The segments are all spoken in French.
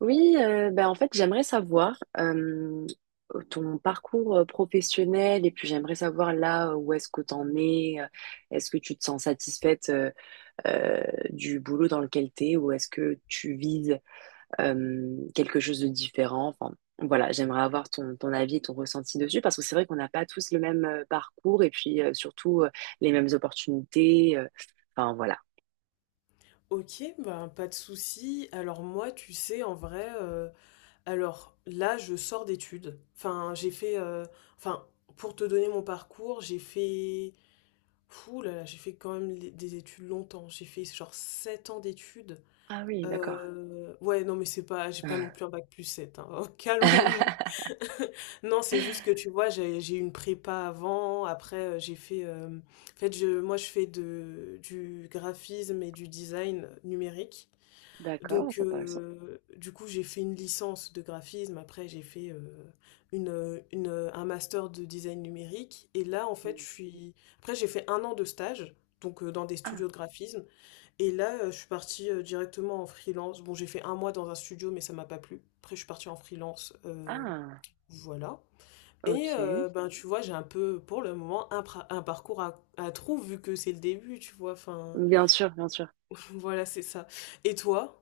Oui, ben en fait, j'aimerais savoir ton parcours professionnel et puis j'aimerais savoir là où est-ce que tu en es. Est-ce que tu te sens satisfaite euh, du boulot dans lequel tu es ou est-ce que tu vises quelque chose de différent? Enfin, voilà, j'aimerais avoir ton avis et ton ressenti dessus parce que c'est vrai qu'on n'a pas tous le même parcours et puis surtout les mêmes opportunités. Enfin, voilà. Ok, ben pas de souci. Alors moi, tu sais, en vrai, alors là, je sors d'études. Enfin, enfin, pour te donner mon parcours, j'ai fait, fou là là, j'ai fait quand même des études longtemps. J'ai fait genre 7 ans d'études. Ah oui, d'accord. Ouais, non, mais c'est pas, j'ai pas non plus un bac plus 7, hein. Calmons-nous. Non, c'est juste que tu vois, j'ai eu une prépa avant. Après, j'ai fait. En fait, je, moi, Je fais du graphisme et du design numérique. D'accord, Donc, c'est intéressant. Du coup, j'ai fait une licence de graphisme. Après, j'ai fait un master de design numérique. Et là, en fait, je suis. Après, j'ai fait un an de stage, donc dans des Ah, studios de graphisme. Et là, je suis partie directement en freelance. Bon, j'ai fait un mois dans un studio, mais ça m'a pas plu. Après, je suis partie en freelance. Ah. Voilà. Et Ok, ben, tu vois, j'ai un peu, pour le moment, un parcours à trous, vu que c'est le début, tu vois. Enfin, bien sûr, bien sûr. voilà, c'est ça. Et toi?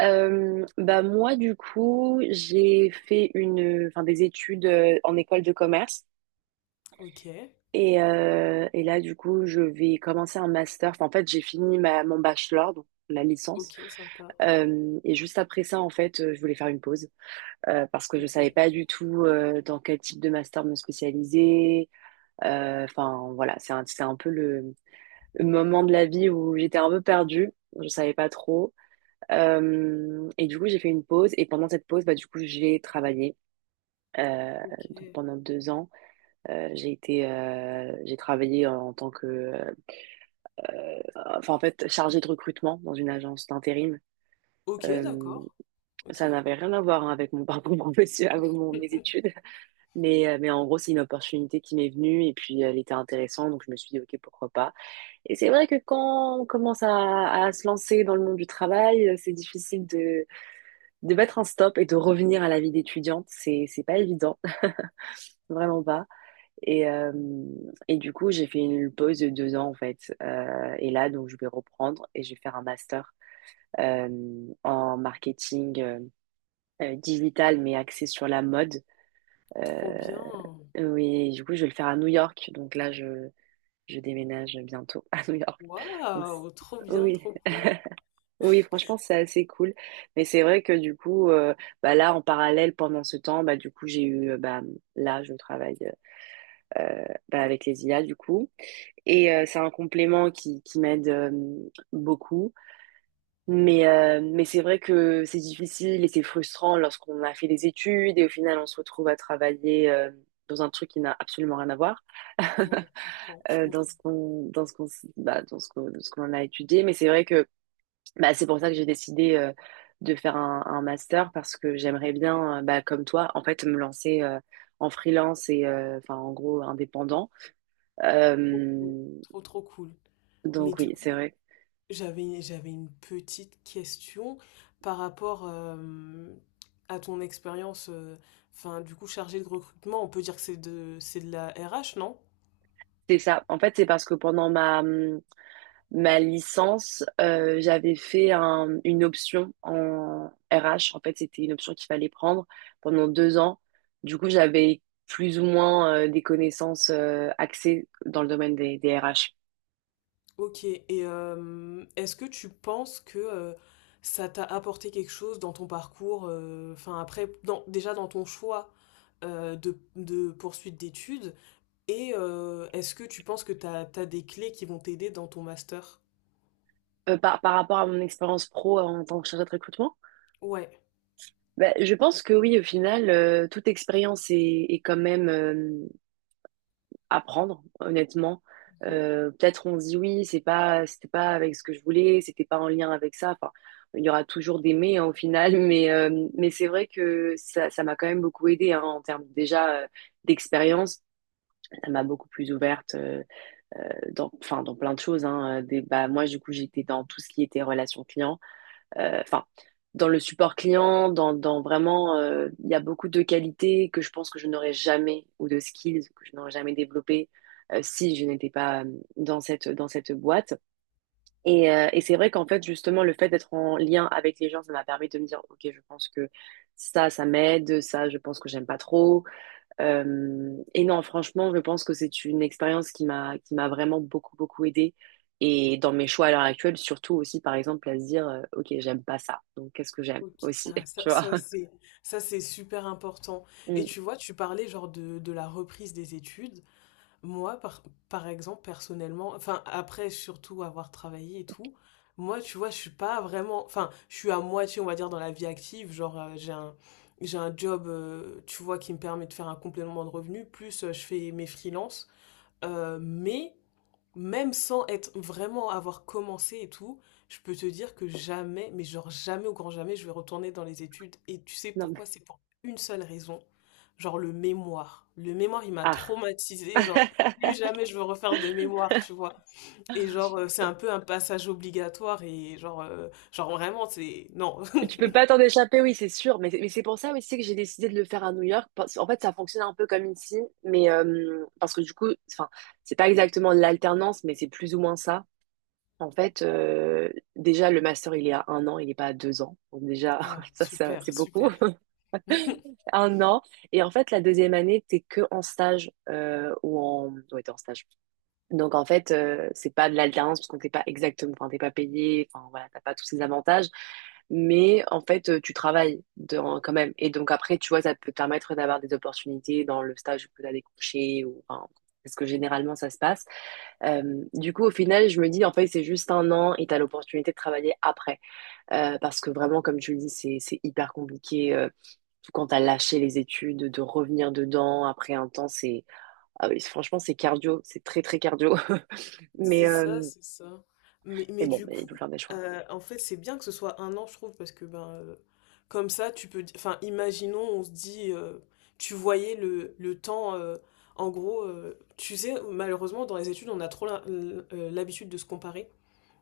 Bah moi du coup j'ai fait enfin des études en école de commerce Ok, et là du coup je vais commencer un master. Enfin, en fait j'ai fini mon bachelor donc la licence. ok, sympa. Et juste après ça en fait je voulais faire une pause parce que je savais OK, pas du tout dans quel type de master me spécialiser. Enfin voilà c'est un peu le moment de la vie où j'étais un peu perdue, je savais pas trop. Et du coup, j'ai fait une pause. Et pendant cette pause, bah, du coup, j'ai travaillé. Euh, donc OK. pendant 2 ans, j'ai travaillé en tant que, euh, enfin en fait, chargée de recrutement dans une agence d'intérim. OK, Euh, d'accord. OK. Ça n'avait rien à voir hein, avec mon parcours professionnel, avec mes études, mais mais en gros, c'est une opportunité qui m'est venue et puis elle était intéressante, donc je me suis dit ok, pourquoi pas. Et c'est vrai que quand on commence à se lancer dans le monde du travail, c'est difficile de mettre un stop et de revenir à la vie d'étudiante, c'est pas évident, vraiment pas. Et et du coup, j'ai fait une pause de 2 ans en fait. Et là, donc, je vais reprendre et je vais faire un master euh, en marketing digital, mais axé sur la mode. Euh, Trop bien. oui, du coup, je vais le faire à New York. Donc là, je déménage bientôt à New York. Donc, c- Waouh! Trop bien, oui. trop cool. Oui, franchement, c'est assez cool. Mais c'est vrai que du coup, bah là, en parallèle, pendant ce temps, bah du coup, bah là, je travaille bah, avec les IA du coup, et c'est un complément qui m'aide beaucoup. Mais mais c'est vrai que c'est difficile et c'est frustrant lorsqu'on a fait des études et au final, on se retrouve à travailler dans un truc qui n'a absolument rien à voir Ouais, je comprends, je comprends. Dans ce qu'on dans ce qu'on a étudié. Mais c'est vrai que bah, c'est pour ça que j'ai décidé de faire un master parce que j'aimerais bien, bah, comme toi, en fait, me lancer en freelance et enfin, en gros, indépendant. Trop cool. Euh, Trop, trop cool. Mais donc du oui, c'est coup, vrai. j'avais une petite question par rapport à ton expérience, enfin, du coup, chargée de recrutement. On peut dire que c'est de la RH, non? C'est ça. En fait, c'est parce que pendant ma ma licence, j'avais une option en RH. En fait, c'était une option qu'il fallait prendre pendant 2 ans. Du coup, j'avais plus ou moins des connaissances axées dans le domaine des RH. Ok, et est-ce que tu penses que ça t'a apporté quelque chose dans ton parcours, enfin après, déjà dans ton choix de poursuite d'études, et est-ce que tu penses que t'as des clés qui vont t'aider dans ton master? Par rapport à mon expérience pro en tant que chargée de recrutement, Ouais. ben, je pense que oui, au final, toute expérience est quand même à prendre, honnêtement. Mhm. Peut-être on se dit oui, c'était pas avec ce que je voulais, c'était pas en lien avec ça. Enfin, il y aura toujours des mais hein, au final, mais c'est vrai que ça m'a quand même beaucoup aidé hein, en termes déjà d'expérience. Ça m'a beaucoup plus ouverte. Enfin, dans plein de choses. Hein, bah, moi, du coup, j'étais dans tout ce qui était relation client. Euh, Enfin, dans le support client, dans vraiment, il y a beaucoup de qualités que je pense que je n'aurais jamais, ou de skills que je n'aurais jamais développées si je n'étais pas dans dans cette boîte. Et c'est vrai qu'en fait, justement, le fait d'être en lien avec les gens, ça m'a permis de me dire, OK, je pense que ça m'aide, ça, je pense que j'aime pas trop. Et non, franchement, je pense que c'est une expérience qui m'a vraiment beaucoup aidée et dans mes choix à l'heure actuelle, surtout aussi par exemple à se dire OK, j'aime pas ça. Donc qu'est-ce que j'aime Ok. aussi, Ah, tu vois? Ça c'est super important. Et Mm. tu vois, tu parlais genre de la reprise des études. Moi, par exemple, personnellement, enfin, après, surtout avoir travaillé et tout, moi, tu vois, je suis pas vraiment, enfin, je suis à moitié, on va dire, dans la vie active. Genre, j'ai un job, tu vois, qui me permet de faire un complément de revenu, plus je fais mes freelances. Mais même sans être vraiment avoir commencé et tout, je peux te dire que jamais, mais genre jamais au grand jamais, je vais retourner dans les études. Et tu sais Non pourquoi? mais C'est pour une seule raison. Genre le mémoire. Le mémoire, il m'a ah. traumatisée. Genre, plus jamais je veux refaire de mémoire, tu vois. Et genre, c'est un peu un passage obligatoire. Et genre, genre vraiment, c'est... Non. Mais tu peux pas t'en échapper, oui, c'est sûr. Mais c'est pour ça aussi que j'ai décidé de le faire à New York. En fait, ça fonctionne un peu comme ici, mais parce que du coup, enfin, c'est pas exactement de l'alternance, mais c'est plus ou moins ça. En fait, déjà, le master, il est à un an, il n'est pas à 2 ans. Donc déjà, Ah, ça super, c'est beaucoup. super. Un an. Et en fait, la deuxième année, t'es que en stage ou en... Ouais, t'es en stage. Donc en fait, c'est pas de l'alternance parce qu'on t'es pas exactement... Enfin, t'es pas payé. Enfin, voilà, t'as pas tous ces avantages. Mais en fait, tu travailles quand même. Et donc après, tu vois, ça peut te permettre d'avoir des opportunités dans le stage où tu as des couchers ou... Enfin, parce que généralement, ça se passe. Du coup, au final, je me dis, en fait, c'est juste un an et tu as l'opportunité de travailler après. Parce que vraiment, comme tu le dis, c'est hyper compliqué. Surtout quand tu as lâché les études, de revenir dedans après un temps, c'est... ah oui, franchement, c'est cardio. C'est très, très cardio. Mais, C'est ça, euh, c'est ça. Mais, mais mais bon, du mais il coup, faut faire des choix. En fait, c'est bien que ce soit un an, je trouve, parce que ben, comme ça, Enfin, imaginons, on se dit, tu voyais le temps. En gros, tu sais, malheureusement, dans les études, on a trop l'habitude de se comparer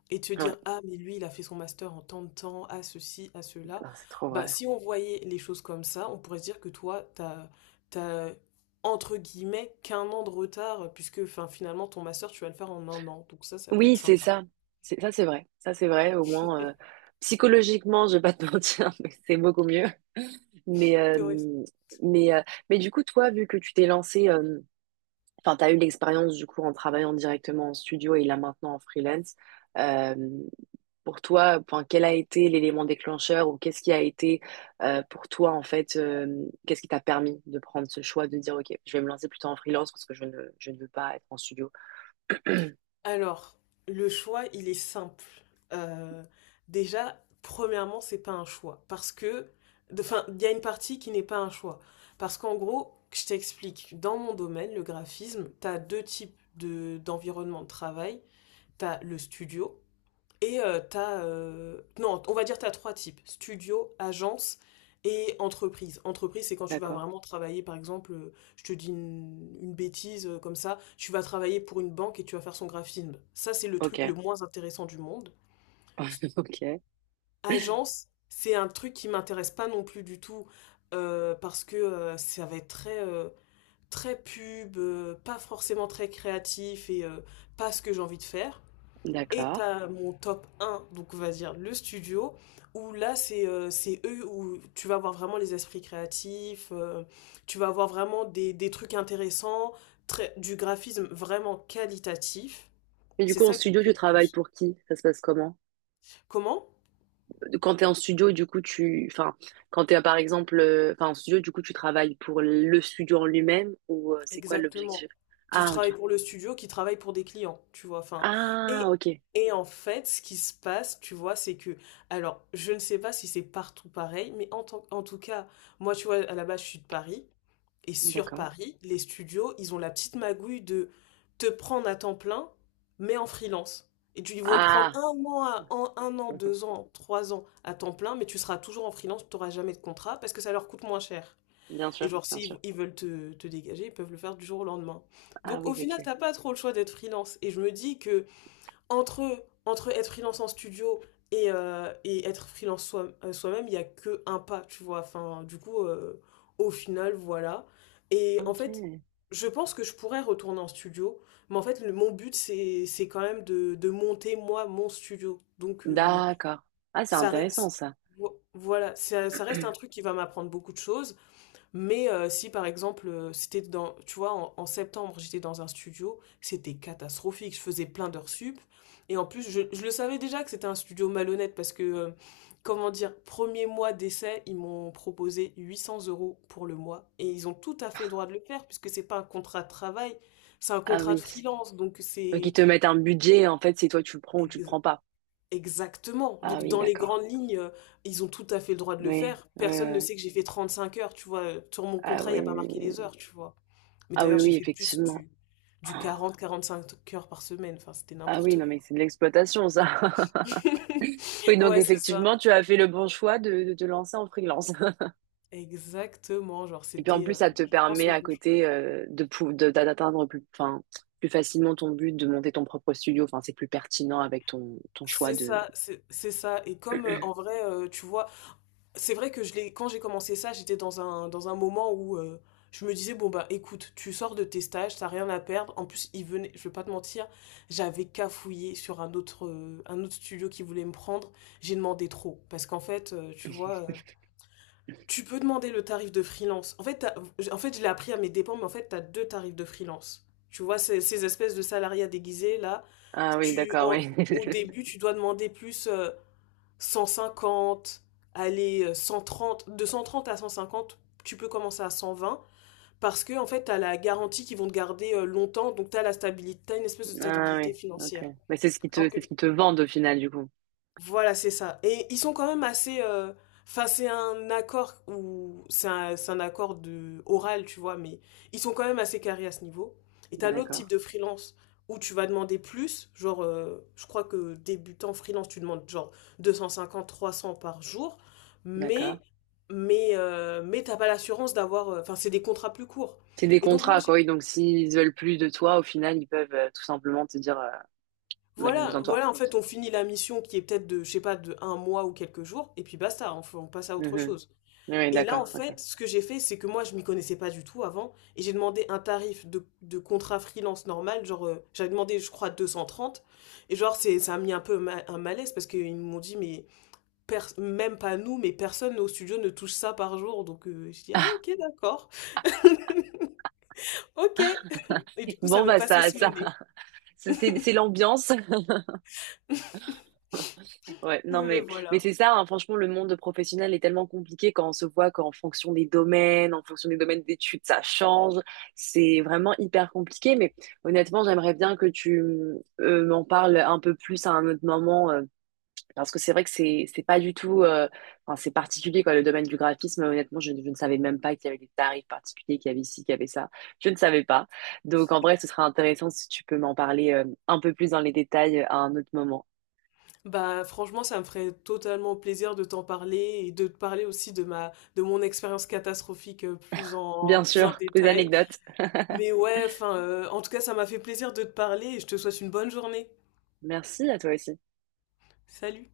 et te Ouais, dire, ah, mais lui, il a fait son master en tant de temps, à ceci, à cela. non, c'est trop Bah, vrai. si on voyait les choses comme ça, on pourrait se dire que toi, t'as, entre guillemets, qu'un an de retard, puisque enfin, finalement, ton master, tu vas le faire en un an. Donc ça peut Oui, être c'est sympa. ça. Ça, c'est vrai. Ça, c'est vrai. Au moins, psychologiquement, je vais pas te mentir, mais c'est beaucoup mieux. Mais, euh, Ouais, mais, euh, mais du coup, toi, vu que tu t'es lancé... Enfin, tu as eu l'expérience du coup en travaillant directement en studio et là maintenant en freelance. Euh, pour toi, enfin, quel a été l'élément déclencheur ou qu'est-ce qui a été pour toi en fait, qu'est-ce qui t'a permis de prendre ce choix de dire ok, je vais me lancer plutôt en freelance parce que je ne veux pas être en studio. alors, le choix, il est simple. Euh, Déjà, premièrement, c'est pas un choix. Parce que, enfin, il y a une partie qui n'est pas un choix. Parce qu'en gros, je t'explique, dans mon domaine, le graphisme, t'as deux types d'environnement de travail. T'as le studio, et non, on va dire t'as trois types. Studio, agence et entreprise. Entreprise, c'est quand tu vas D'accord. vraiment travailler, par exemple, je te dis une bêtise comme ça, tu vas travailler pour une banque et tu vas faire son graphisme. Ça, c'est le truc le Ok. moins intéressant du monde. S- Ok. Agence, c'est un truc qui m'intéresse pas non plus du tout parce que ça va être très... très pub, pas forcément très créatif et pas ce que j'ai envie de faire. Et D'accord. t'as mon top un, donc on va dire le studio, où là c'est eux où tu vas avoir vraiment les esprits créatifs, tu vas avoir vraiment des trucs intéressants, très, du graphisme vraiment qualitatif. Et du C'est coup, en ça qui me studio, tu plaît le travailles plus. pour qui? Ça se passe comment? Comment? Quand tu es en studio, du coup, tu. Enfin, quand tu es par exemple enfin, en studio, du coup, tu travailles pour le studio en lui-même ou c'est quoi l'objectif? Exactement. Tu Ah, ok. travailles pour le studio qui travaille pour des clients, tu vois. Ah, et, ok. et en fait, ce qui se passe, tu vois, c'est que, alors, je ne sais pas si c'est partout pareil, mais en tout cas, moi, tu vois, à la base, je suis de Paris. Et sur D'accord. Paris, les studios, ils ont la petite magouille de te, prendre à temps plein, mais en freelance. Ils vont te prendre Ah, un an, un an, 2 ans, 3 ans à temps plein, mais tu seras toujours en freelance, tu n'auras jamais de contrat parce que ça leur coûte moins cher. bien Et sûr, genre, bien s'ils sûr. ils veulent te dégager, ils peuvent le faire du jour au lendemain. Ah Donc oui, au final, ok. t'as pas trop le choix d'être freelance. Et je me dis que entre, entre être freelance en studio et être freelance soi-même, il n'y a que un pas, tu vois. Enfin, du coup, au final, voilà. Et en fait, Ok. je pense que je pourrais retourner en studio, mais en fait, mon but, c'est quand même de monter, moi, mon studio. Donc, D'accord. Ah, c'est ça intéressant reste, ça. Voilà, ça reste un truc qui va m'apprendre beaucoup de choses. Mais si par exemple, c'était dans, tu vois, en, en septembre, j'étais dans un studio, c'était catastrophique. Je faisais plein d'heures sup. Et en plus, je le savais déjà que c'était un studio malhonnête parce que, comment dire, premier mois d'essai, ils m'ont proposé 800 € pour le mois. Et ils ont tout à fait le droit de le faire puisque c'est pas un contrat de travail, c'est un Ah contrat de oui. freelance. Donc Donc ils c'est. te mettent un budget, en fait, c'est toi tu le prends ou tu le prends pas. Exactement. Ah Donc, oui, dans les d'accord. grandes lignes, ils ont tout à fait le droit de le Oui, faire. oui, oui, Personne ne oui. sait que j'ai fait 35 heures, tu vois. Sur mon Ah contrat, il n'y oui. a pas marqué les heures, tu vois. Mais Ah oui, d'ailleurs, j'ai oui, fait plus effectivement. du 40-45 heures par semaine. Enfin, c'était Ah oui, n'importe non quoi. mais c'est de l'exploitation ça. Oui, donc Ouais, c'est ça. effectivement, tu as fait le bon choix de te lancer en freelance. Exactement. Genre, Et puis en c'était, plus, ça te je pense, permet le à bon choix. côté de, pou- de- d'a- d'atteindre plus, enfin, plus facilement ton but de monter ton propre studio. Enfin, c'est plus pertinent avec ton choix C'est de. ça, c'est ça. Et comme, en vrai, tu vois, c'est vrai que je l'ai, quand j'ai commencé ça, j'étais dans un moment où je me disais, bon bah écoute, tu sors de tes stages, t'as rien à perdre. En plus, il venait, je vais pas te mentir, j'avais cafouillé sur un autre, un autre studio qui voulait me prendre. J'ai demandé trop. Parce qu'en fait, tu peux demander le tarif de freelance. En fait je l'ai appris à mes dépens, mais en fait, t'as deux tarifs de freelance. Tu vois, ces espèces de salariats déguisés, là, Ah oui, tu, d'accord, en- oui. au début, tu dois demander plus. 150, aller 130, de 130 à 150, tu peux commencer à 120 parce que en fait, tu as la garantie qu'ils vont te garder longtemps, donc tu as la stabilité, t'as une espèce de Ah oui, stabilité ok. financière. Mais c'est ce qui Alors te, que c'est ce qui te vendent au final, du coup. voilà, c'est ça. Et ils sont quand même assez. Enfin, c'est un accord où c'est un accord de oral, tu vois, mais ils sont quand même assez carrés à ce niveau. Et t'as l'autre D'accord, type de freelance où tu vas demander plus, genre, je crois que débutant freelance, tu demandes genre 250, 300 par jour, d'accord. mais mais t'as pas l'assurance d'avoir, enfin, c'est des contrats plus courts. C'est des Et donc moi, contrats, j'ai- quoi. Oui, donc s'ils veulent plus de toi, au final, ils peuvent tout simplement te dire, on n'a plus voilà, besoin de toi. voilà, en fait, on finit la mission qui est peut-être je sais pas, de un mois ou quelques jours, et puis basta, on passe à autre Mhm. chose. Oui, Et là, en d'accord, ok. fait, ce que j'ai fait, c'est que moi, je m'y connaissais pas du tout avant, et j'ai demandé un tarif de contrat freelance normal, genre, j'avais demandé, je crois, 230, et ça a mis un peu un malaise, parce qu'ils m'ont dit, mais même pas nous, mais personne au studio ne touche ça par jour, donc je dis, ah ok, d'accord, ok, et du coup, ça Bon, m'est bah passé ça, sous le ça, nez. C'est l'ambiance. Ouais, non, Mais mais voilà. c'est ça, hein, franchement, le monde professionnel est tellement compliqué quand on se voit qu'en fonction des domaines, en fonction des domaines d'études, ça change. C'est vraiment hyper compliqué, mais honnêtement, j'aimerais bien que tu m'en parles un peu plus à un autre moment, parce que c'est vrai que c'est pas du tout, enfin, c'est particulier, quoi, le domaine du graphisme. Honnêtement, je ne savais même pas qu'il y avait des tarifs particuliers, qu'il y avait ci, qu'il y avait ça. Je ne savais pas. Donc, en vrai, ce serait intéressant si tu peux m'en parler un peu plus dans les détails à un autre moment. Bah franchement, ça me ferait totalement plaisir de t'en parler et de te parler aussi de mon expérience catastrophique plus en Bien plus en sûr, des détail. anecdotes. Mais ouais, enfin, en tout cas, ça m'a fait plaisir de te parler et je te souhaite une bonne journée. Merci à toi aussi. Salut!